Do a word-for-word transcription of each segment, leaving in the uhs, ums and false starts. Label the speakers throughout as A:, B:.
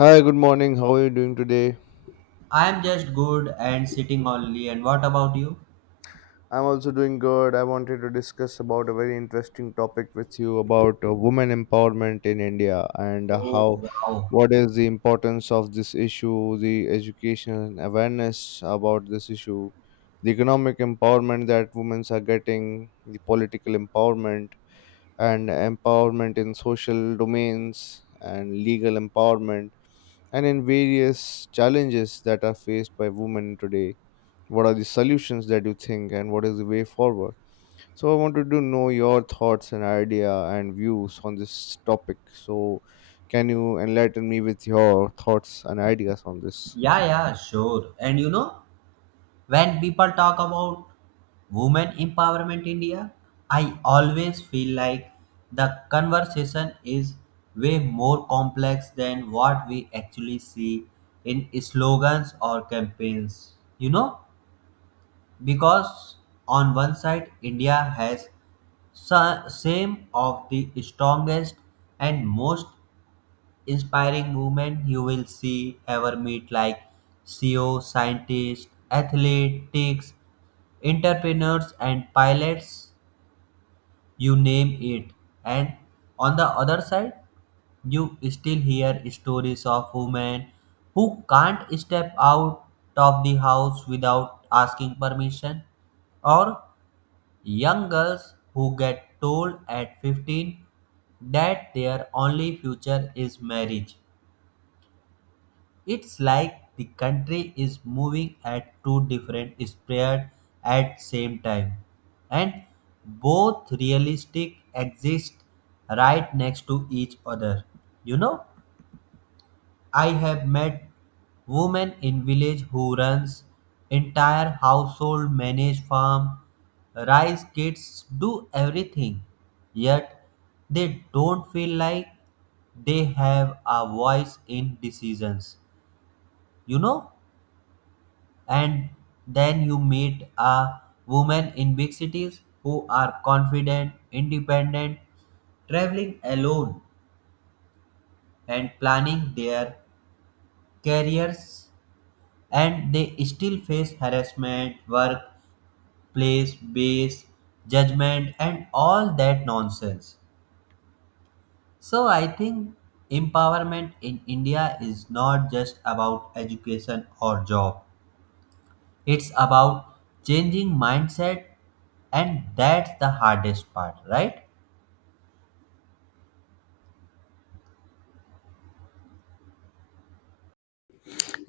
A: Hi, good morning. How are you doing today?
B: I'm just good and sitting only. And what about you?
A: I'm also doing good. I wanted to discuss about a very interesting topic with you about uh, women empowerment in India and uh,
B: Oh,
A: how
B: wow.
A: what is the importance of this issue, the education and awareness about this issue, the economic empowerment that women are getting, the political empowerment and empowerment in social domains and legal empowerment and in various challenges that are faced by women today, what are the solutions that you think, and what is the way forward? So, I wanted to know your thoughts and idea and views on this topic. So, can you enlighten me with your thoughts and ideas on this?
B: Yeah, yeah, sure. And you know, when people talk about women empowerment India, I always feel like the conversation is way more complex than what we actually see in slogans or campaigns. You know, because on one side, India has sa- same of the strongest and most inspiring women you will see ever meet like C E O, scientists, athletics, entrepreneurs and pilots, you name it. And on the other side, you still hear stories of women who can't step out of the house without asking permission, or young girls who get told at fifteen that their only future is marriage. It's like the country is moving at two different speeds at same time, and both realistic exist right next to each other. You know, I have met women in village who runs entire household, manage farm, raise kids, do everything. Yet they don't feel like they have a voice in decisions. You know, and then you meet a woman in big cities who are confident, independent, traveling alone and planning their careers, and they still face harassment, work, place, base, judgment and all that nonsense. So I think empowerment in India is not just about education or job. It's about changing mindset, and that's the hardest part, right?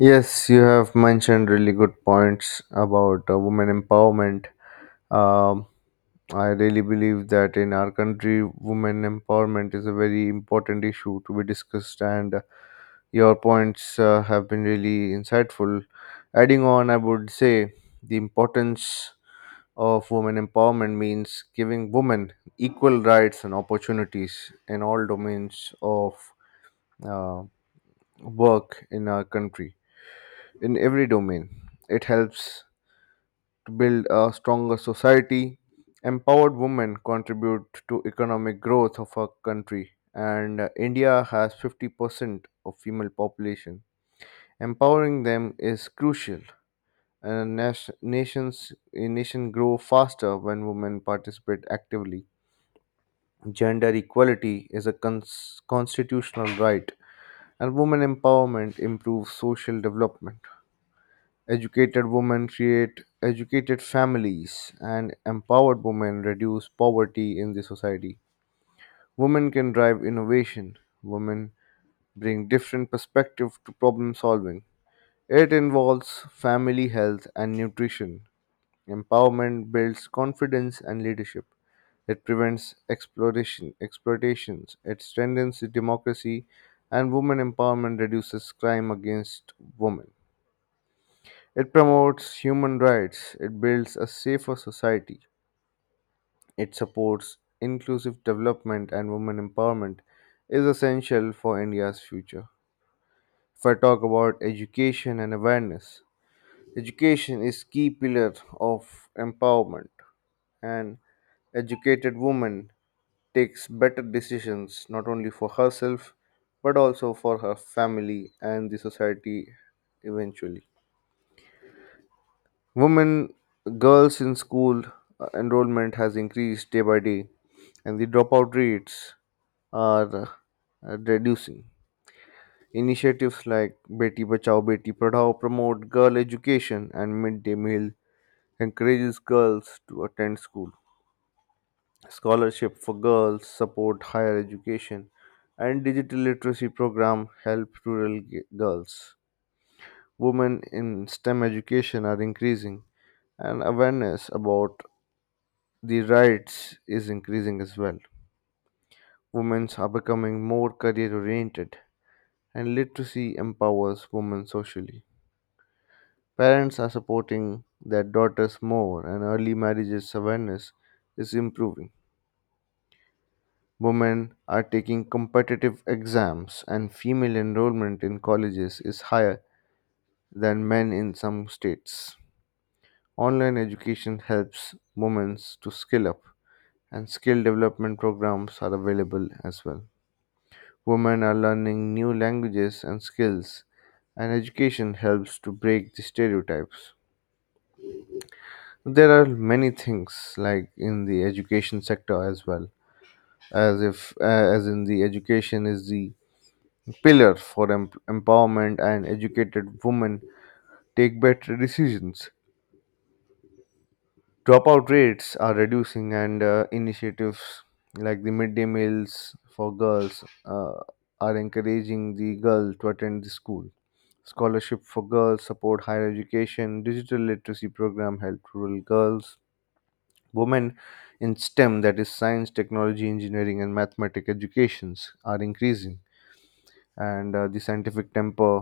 A: Yes, you have mentioned really good points about uh, women empowerment. um, I really believe that in our country women empowerment is a very important issue to be discussed, and your points uh, have been really insightful. Adding on, I would say the importance of women empowerment means giving women equal rights and opportunities in all domains of uh, work in our country, in every domain. It helps to build a stronger society. Empowered women contribute to economic growth of our country, and uh, India has fifty percent of female population. Empowering them is crucial, and a nation, nations a nation grow faster when women participate actively. Gender equality is a cons- constitutional right, and women empowerment improves social development. Educated women create educated families, and empowered women reduce poverty in the society. Women can drive innovation. Women bring different perspective to problem solving. It involves family health and nutrition. Empowerment builds confidence and leadership. It prevents exploitation, exploitations. It strengthens democracy, and women empowerment reduces crime against women. It promotes human rights. It builds a safer society. It supports inclusive development, and women empowerment is essential for India's future. If I talk about education and awareness, education is key pillar of empowerment, and educated women takes better decisions not only for herself but also for her family and the society eventually. Women, girls in school uh, enrollment has increased day by day, and the dropout rates are uh, reducing. Initiatives like Beti Bachao Beti Padhao promote girl education, and midday meal encourages girls to attend school. Scholarship for girls support higher education, and digital literacy program help rural g- girls. Women in STEM education are increasing, and awareness about the rights is increasing as well. Women are becoming more career oriented, and literacy empowers women socially. Parents are supporting their daughters more, and early marriages awareness is improving. Women are taking competitive exams, and female enrollment in colleges is higher than men in some states. Online education helps women to skill up, and skill development programs are available as well. Women are learning new languages and skills, and education helps to break the stereotypes. There are many things like in the education sector as well, as if uh, as in the education is the pillars for em- empowerment, and educated women take better decisions. Dropout rates are reducing, and uh, initiatives like the midday meals for girls uh, are encouraging the girl to attend the school. Scholarship for girls support higher education. Digital literacy program help rural girls. Women in STEM, that is science, technology, engineering, and mathematics educations are increasing, and uh, the scientific temper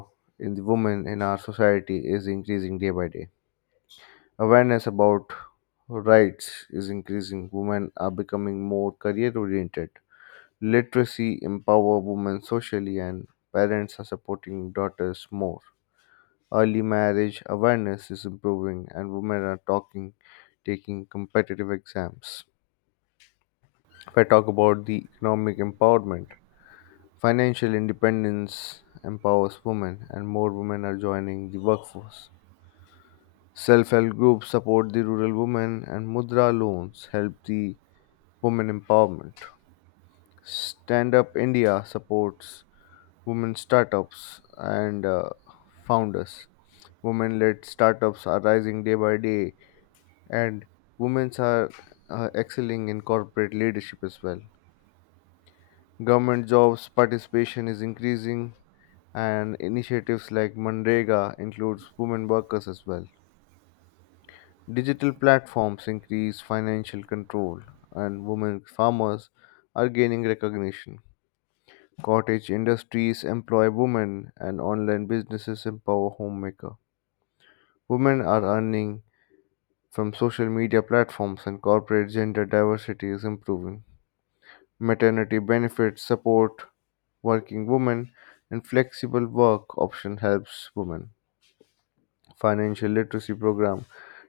A: in the women in our society is increasing day by day. Awareness about rights is increasing. Women are becoming more career oriented. Literacy empower women socially, and parents are supporting daughters more. Early marriage awareness is improving, and women are talking, taking competitive exams. If I talk about the economic empowerment, financial independence empowers women, and more women are joining the workforce. Self help groups support the rural women, and Mudra loans help the women empowerment. Stand Up India supports women startups and uh, founders. Women led startups are rising day by day, and women are uh, excelling in corporate leadership as well. Government jobs participation is increasing, and initiatives like Mandrega includes women workers as well. Digital platforms increase financial control, and women farmers are gaining recognition. Cottage industries employ women, and online businesses empower homemaker. Women are earning from social media platforms, and corporate gender diversity is improving. Maternity benefits support working women, and flexible work option helps women. Financial literacy program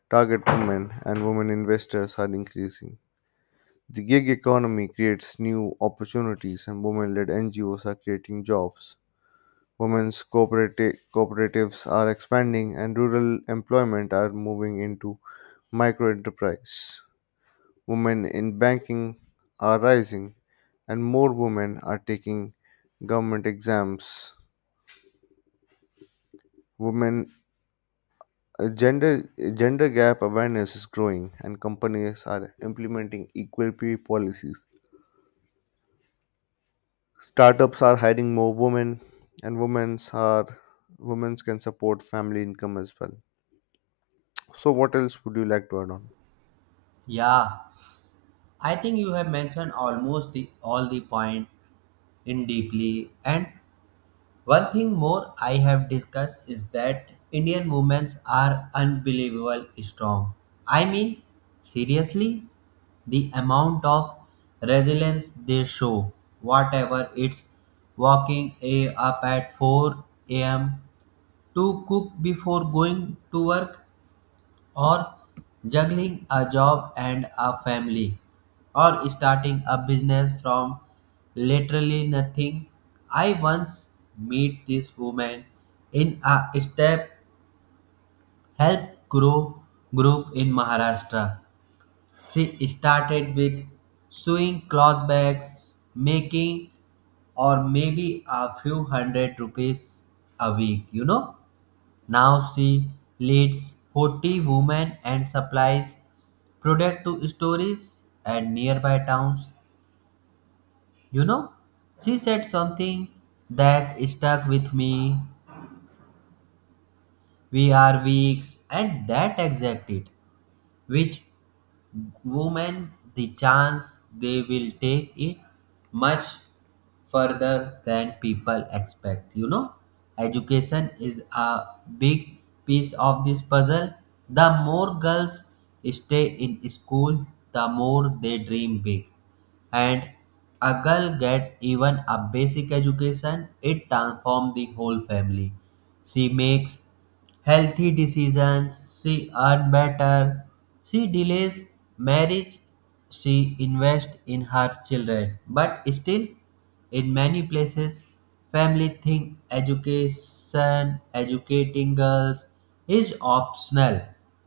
A: target women, and women investors are increasing. The gig economy creates new opportunities, and women-led N G Os are creating jobs. Women's cooperati- cooperatives are expanding, and rural employment are moving into micro enterprise. Women in banking are rising, and more women are taking government exams. Women uh, gender gender gap awareness is growing, and companies are implementing equal pay policies. Startups are hiring more women, and women's are women's can support family income as well. So, what else would you like to add on?
B: Yeah, I think you have mentioned almost the all the point in deeply. And one thing more I have discussed is that Indian women are unbelievable strong. I mean, seriously, the amount of resilience they show, whatever it's walking a, up at four a m to cook before going to work, or juggling a job and a family, or starting a business from literally nothing. I once meet this woman in a step help grow group in Maharashtra. She started with sewing cloth bags, making or maybe a few hundred rupees a week, you know, now she leads forty women and supplies product to stores and nearby towns. You know, she said something that stuck with me. We are weak, and that exact it, which women the chance they will take it much further than people expect. You know, education is a big piece of this puzzle. The more girls stay in school, the more they dream big. And a girl get even a basic education, it transforms the whole family. She makes healthy decisions, she earn better, she delays marriage, she invests in her children. But still, in many places, family think education, educating girls is optional.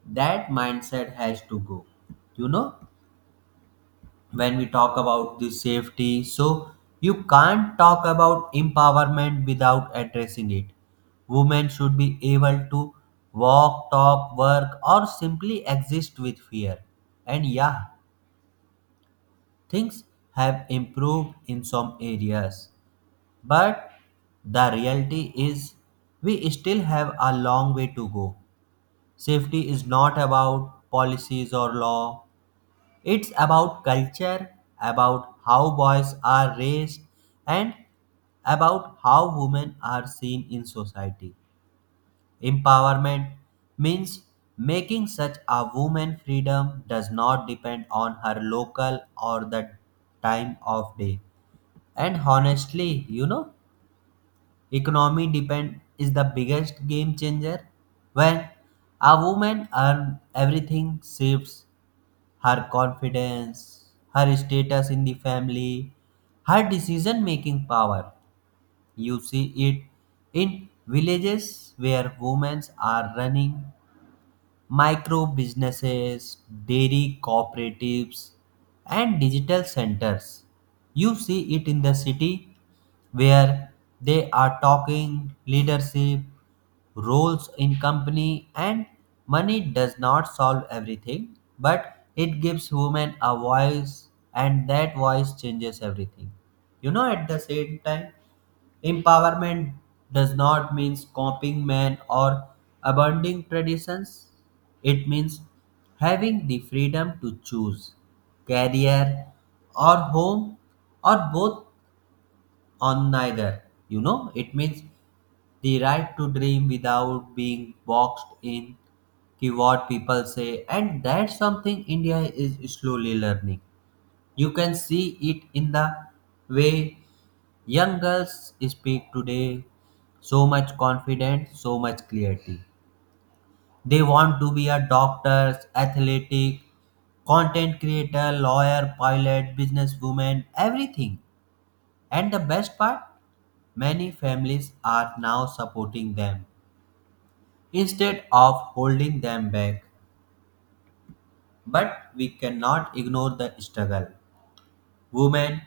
B: That mindset has to go. You know? When we talk about the safety, so you can't talk about empowerment without addressing it. Women should be able to walk, talk, work or simply exist with fear. And yeah, things have improved in some areas, but the reality is we still have a long way to go. Safety is not about policies or law, it's about culture, about how boys are raised, and about how women are seen in society. Empowerment means making such a woman freedom does not depend on her local or the time of day. And honestly, you know, economy depend is the biggest game changer. When a woman earns, everything shifts: her confidence, her status in the family, her decision making power. You see it in villages where women are running micro businesses, dairy cooperatives, and digital centers. You see it in the city where they are talking leadership roles in company, and money does not solve everything, but it gives women a voice, and that voice changes everything. You know, at the same time, empowerment does not mean copying men or abandoning traditions. It means having the freedom to choose career or home or both on neither. You know, it means the right to dream without being boxed in ki what people say, and that's something India is slowly learning. You can see it in the way young girls speak today. So much confidence, so much clarity. They want to be a doctor, athletic, content creator, lawyer, pilot, businesswoman, everything. And the best part, many families are now supporting them instead of holding them back. But we cannot ignore the struggle. Women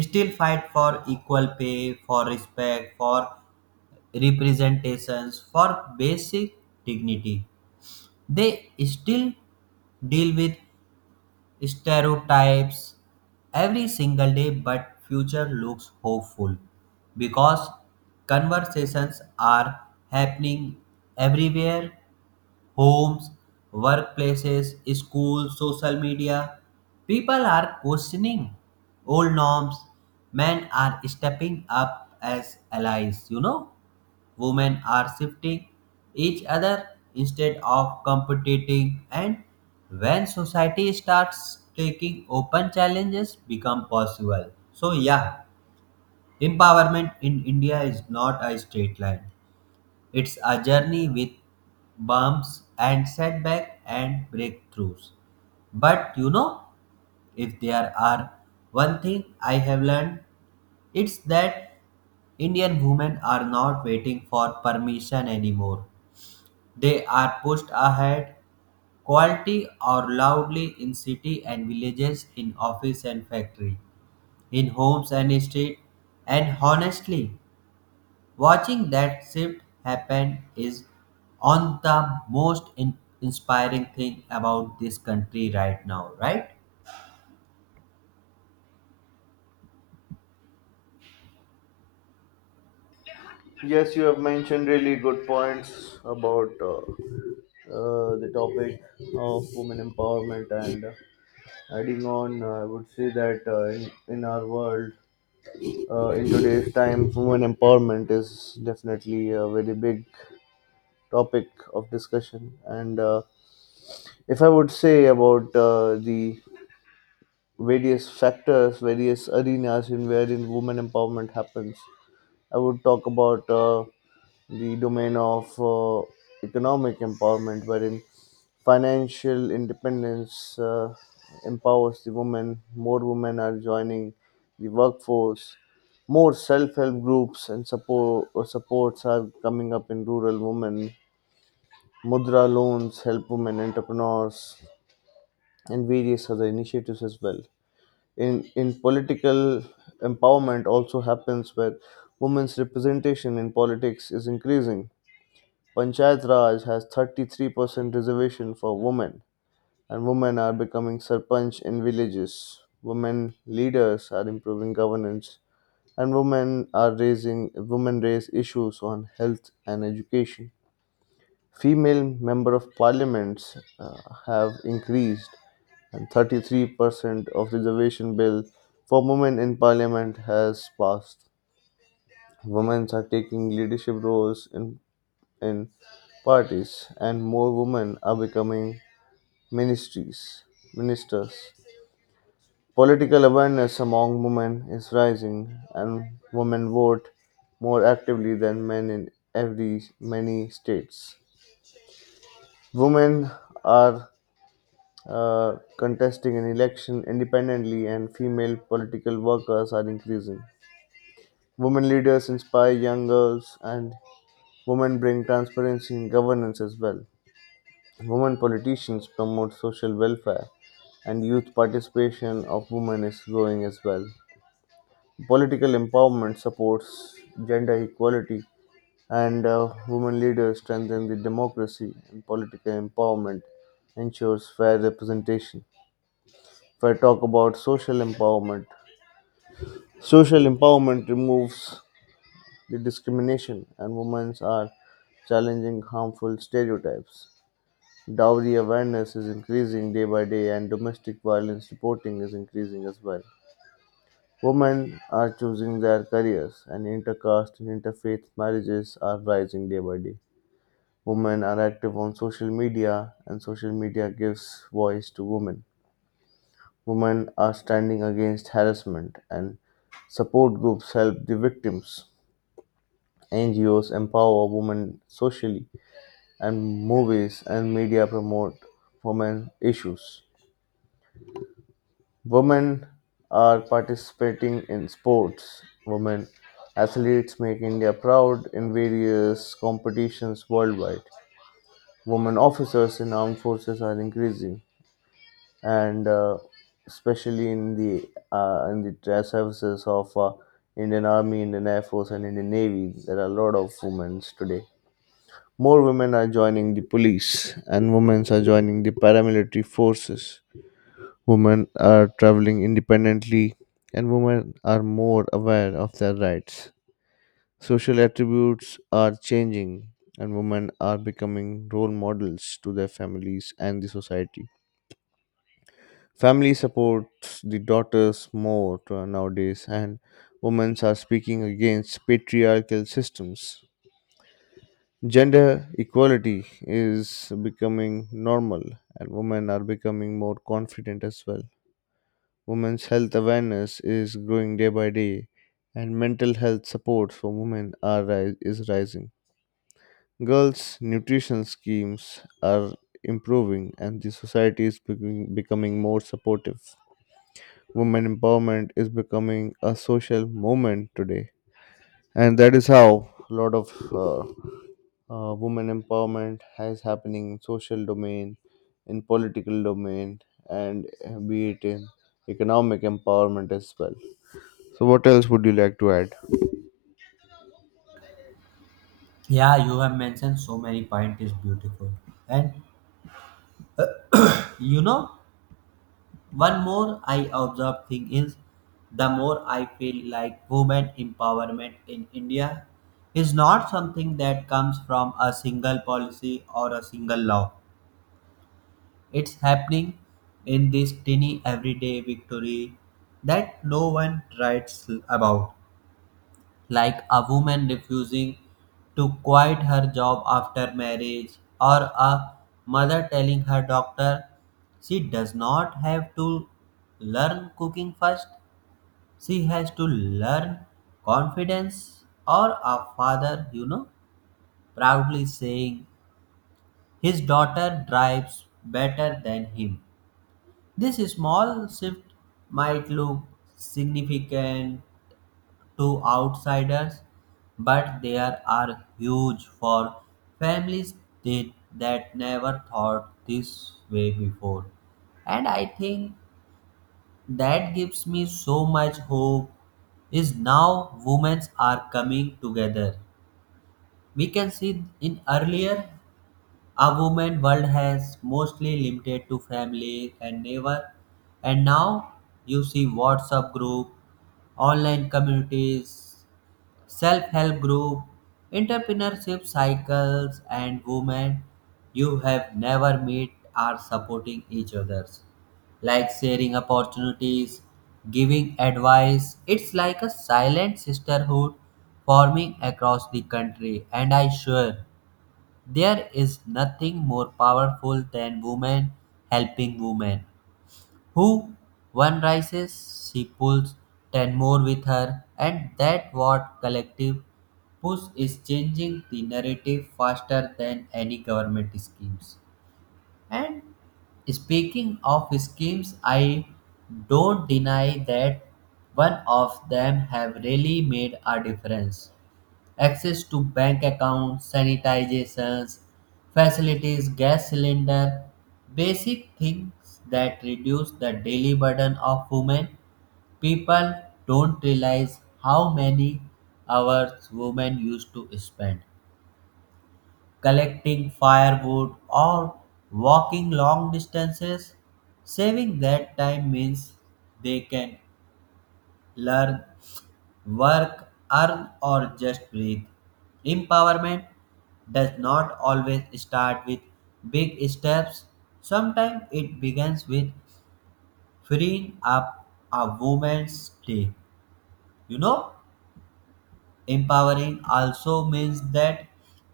B: still fight for equal pay, for respect, for representations, for basic dignity. They still deal with stereotypes every single day, but future looks hopeful because conversations are happening everywhere: homes, workplaces, schools, social media. People are questioning old norms, men are stepping up as allies. You know, women are shifting each other instead of competing, and when society starts taking open challenges, become possible. So yeah, empowerment in India is not a straight line. It's a journey with bumps and setback and breakthroughs. But you know, if there are one thing I have learned, it's that Indian women are not waiting for permission anymore. They are pushed ahead, quietly or loudly, in city and villages, in office and factory, in homes and street. And honestly, watching that shift happen is on the most in- inspiring thing about this country right now, right?
A: Yes, you have mentioned really good points about uh, uh, the topic of women empowerment. And adding on, uh, I would say that uh, in, in our world, uh, in today's time, women empowerment is definitely a very big topic of discussion. And uh, if I would say about uh, the various factors, various arenas in wherein women empowerment happens, I would talk about uh, the domain of uh, economic empowerment, wherein financial independence uh, empowers the women. More women are joining the workforce. More self-help groups and support uh, supports are coming up in rural women. Mudra loans help women entrepreneurs and various other initiatives as well. In in political empowerment also happens where women's representation in politics is increasing. Panchayat Raj has thirty-three percent reservation for women, and women are becoming sarpanch in villages. Women leaders are improving governance, and women are raising women raise issues on health and education. Female member of parliaments uh, have increased, and thirty-three percent of reservation bill for women in parliament has passed. Women are taking leadership roles in in parties, and more women are becoming ministries, ministers. Political awareness among women is rising, and women vote more actively than men in every many states. Women are uh, contesting an election independently, and female political workers are increasing. Women leaders inspire young girls, and women bring transparency in governance as well. Women politicians promote social welfare, and youth participation of women is growing as well. Political empowerment supports gender equality, and uh, women leaders strengthen the democracy, and political empowerment ensures fair representation. If I talk about social empowerment, social empowerment removes the discrimination, and women are challenging harmful stereotypes. Dowry awareness is increasing day by day, and domestic violence reporting is increasing as well. Women are choosing their careers, and intercaste and interfaith marriages are rising day by day. Women are active on social media, and social media gives voice to women. Women are standing against harassment, and support groups help the victims. N G Os empower women socially, and movies and media promote women issues. Women are participating in sports. Women athletes make India proud in various competitions worldwide. Women officers in armed forces are increasing, and uh, especially in the uh, in the tra- services of uh, Indian Army, Indian Air Force, and Indian Navy. There are a lot of women today. More women are joining the police, and women are joining the paramilitary forces. Women are traveling independently, and women are more aware of their rights. Social attributes are changing, and women are becoming role models to their families and the society. Family supports the daughters more to- nowadays, and women are speaking against patriarchal systems. Gender equality is becoming normal, and women are becoming more confident as well. Women's health awareness is growing day by day, and mental health support for women are ri- is rising. Girls' nutrition schemes are improving, and the society is becoming, becoming more supportive. Women empowerment is becoming a social movement today, and that is how a lot of uh, uh, women empowerment is happening in social domain, in political domain, and uh, be it in economic empowerment as well. So, what else would you like to add?
B: Yeah, you have mentioned so many points is beautiful. And you know, one more I observe thing is the more I feel like women empowerment in India is not something that comes from a single policy or a single law. It's happening in this tiny everyday victory that no one writes about, like a woman refusing to quit her job after marriage, or a mother telling her doctor she does not have to learn cooking first, she has to learn confidence, or a father, you know, proudly saying his daughter drives better than him. This small shift might look significant to outsiders, but they are huge for families that, that never thought this way before. And I think that gives me so much hope is now women are coming together. We can see in earlier a woman world has mostly limited to family and neighbor, and now you see WhatsApp group, online communities, self-help group, entrepreneurship cycles, and women you have never met are supporting each other's, like sharing opportunities, giving advice. It's like a silent sisterhood forming across the country, and I sure there is nothing more powerful than women helping women. Who? One rises, she pulls ten more with her, and that what collective push is changing the narrative faster than any government schemes. And speaking of schemes, I don't deny that one of them have really made a difference. Access to bank accounts, sanitizations, facilities, gas cylinder, basic things that reduce the daily burden of women. People don't realize how many hours women used to spend collecting firewood or walking long distances. Saving that time means they can learn, work, earn, or just breathe. Empowerment does not always start with big steps. Sometimes it begins with freeing up a woman's day. You know? Empowering also means that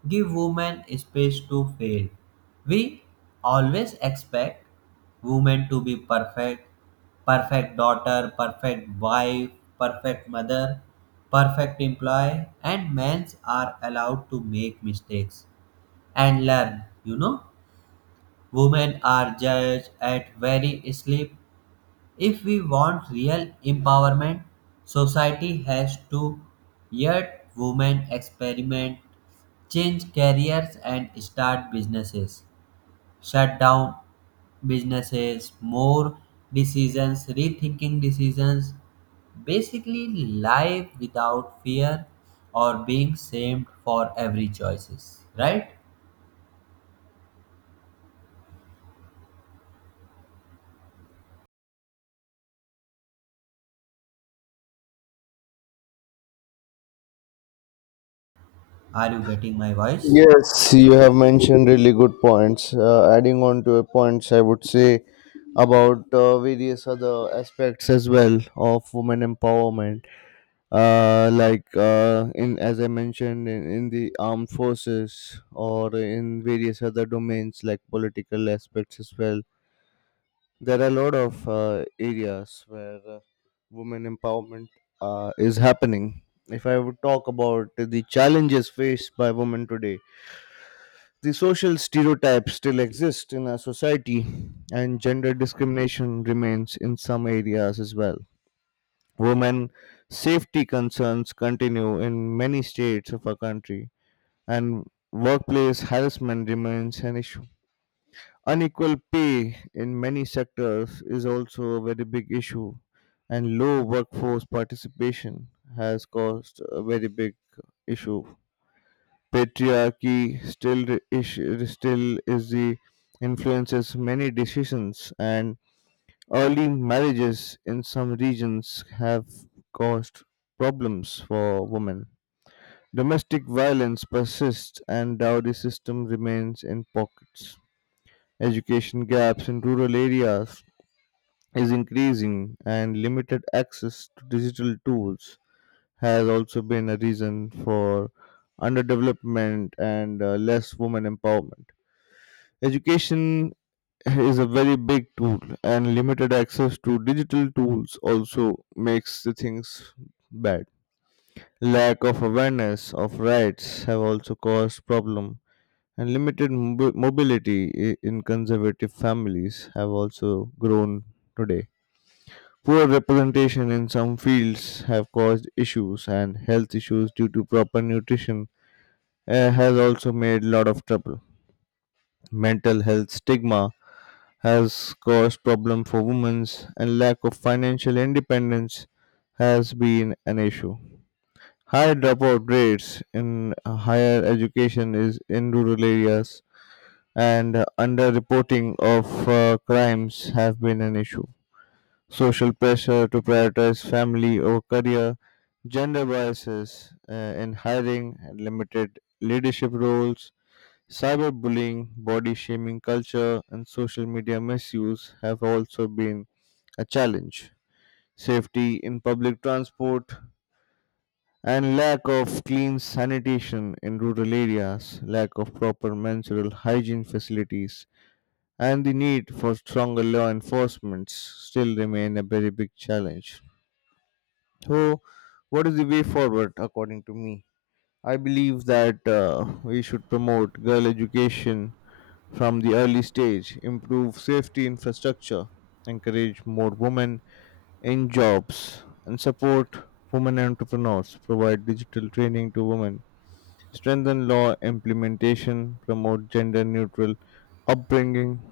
B: give women space to fail. We always expect women to be perfect: perfect daughter, perfect wife, perfect mother, perfect employee, and men are allowed to make mistakes and learn. You know, women are judged at very sleep. If we want real empowerment, society has to let women experiment, change careers, and start businesses, shut down businesses, more decisions, rethinking decisions. Basically, life without fear or being shamed for every choices. Right? Are you getting my voice?
A: Yes, you have mentioned really good points. Uh, adding on to your points, I would say about uh, various other aspects as well of women empowerment. Uh, like uh, in as I mentioned in, in the armed forces or in various other domains like political aspects as well, there are a lot of uh, areas where uh, women empowerment uh, is happening. If I would talk about the challenges faced by women today, the social stereotypes still exist in our society, and gender discrimination remains in some areas as well. Women safety concerns continue in many states of our country, and workplace harassment remains an issue. Unequal pay in many sectors is also a very big issue, and low workforce participation has caused a very big issue. Patriarchy still re- is, still is the influences many decisions, and early marriages in some regions have caused problems for women. Domestic violence persists, and dowry system remains in pockets. Education gaps in rural areas is increasing, and limited access to digital tools has also been a reason for underdevelopment and uh, less women empowerment. Education is a very big tool, and limited access to digital tools also makes the things bad. Lack of awareness of rights have also caused problem, and limited mobi- mobility i- in conservative families have also grown today. Poor representation in some fields have caused issues, and health issues due to proper nutrition uh, has also made a lot of trouble. Mental health stigma has caused problem for women, and lack of financial independence has been an issue. High dropout rates in higher education is in rural areas, and underreporting of uh, crimes have been an issue. Social pressure to prioritize family over career, gender biases uh, in hiring, limited leadership roles, cyberbullying, body shaming culture, and social media misuse have also been a challenge. Safety in public transport and lack of clean sanitation in rural areas, lack of proper menstrual hygiene facilities, and the need for stronger law enforcements still remain a very big challenge. So, what is the way forward, according to me? I believe that uh, we should promote girl education from the early stage, improve safety infrastructure, encourage more women in jobs, and support women entrepreneurs, provide digital training to women, strengthen law implementation, promote gender neutral upbringing,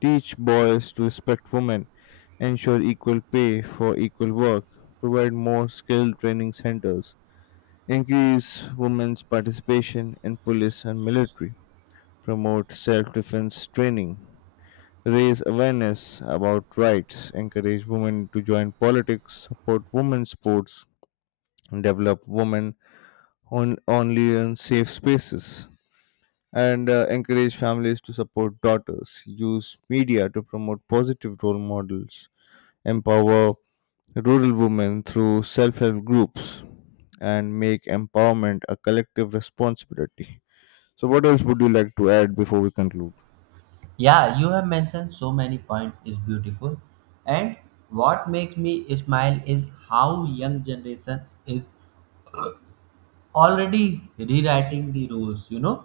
A: teach boys to respect women, ensure equal pay for equal work, provide more skilled training centers, increase women's participation in police and military, promote self defense training, raise awareness about rights, encourage women to join politics, support women's sports, and develop women on, only in safe spaces. And uh, encourage families to support daughters, use media to promote positive role models, empower rural women through self help groups, and make empowerment a collective responsibility. So, what else would you like to add before we conclude?
B: Yeah, you have mentioned so many points is beautiful. And what makes me smile is how young generations is already rewriting the rules, you know.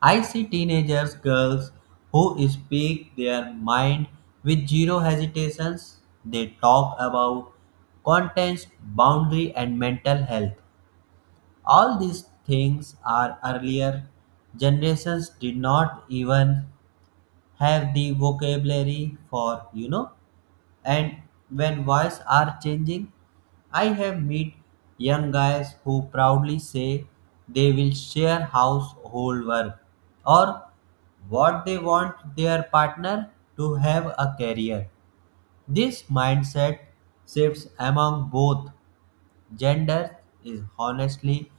B: I see teenagers, girls who speak their mind with zero hesitations. They talk about contents, boundary and mental health. All these things are earlier generations did not even have the vocabulary for, you know. And when voices are changing, I have met young guys who proudly say they will share household work, or what they want their partner to have a career. This mindset shifts among both genders is honestly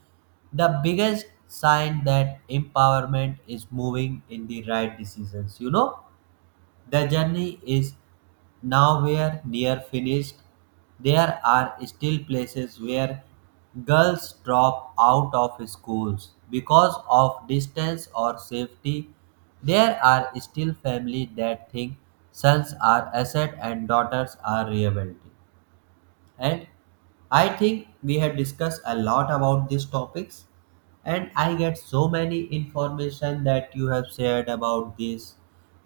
B: the biggest sign that empowerment is moving in the right decisions. You know, the journey is nowhere near finished. There are still places where girls drop out of schools because of distance or safety. There are still families that think sons are asset and daughters are liability. And I think we had discussed a lot about these topics, and I get so many information that you have shared about this.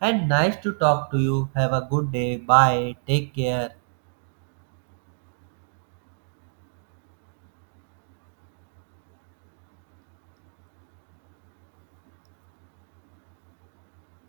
B: And nice to talk to you. Have a good day. Bye, take care.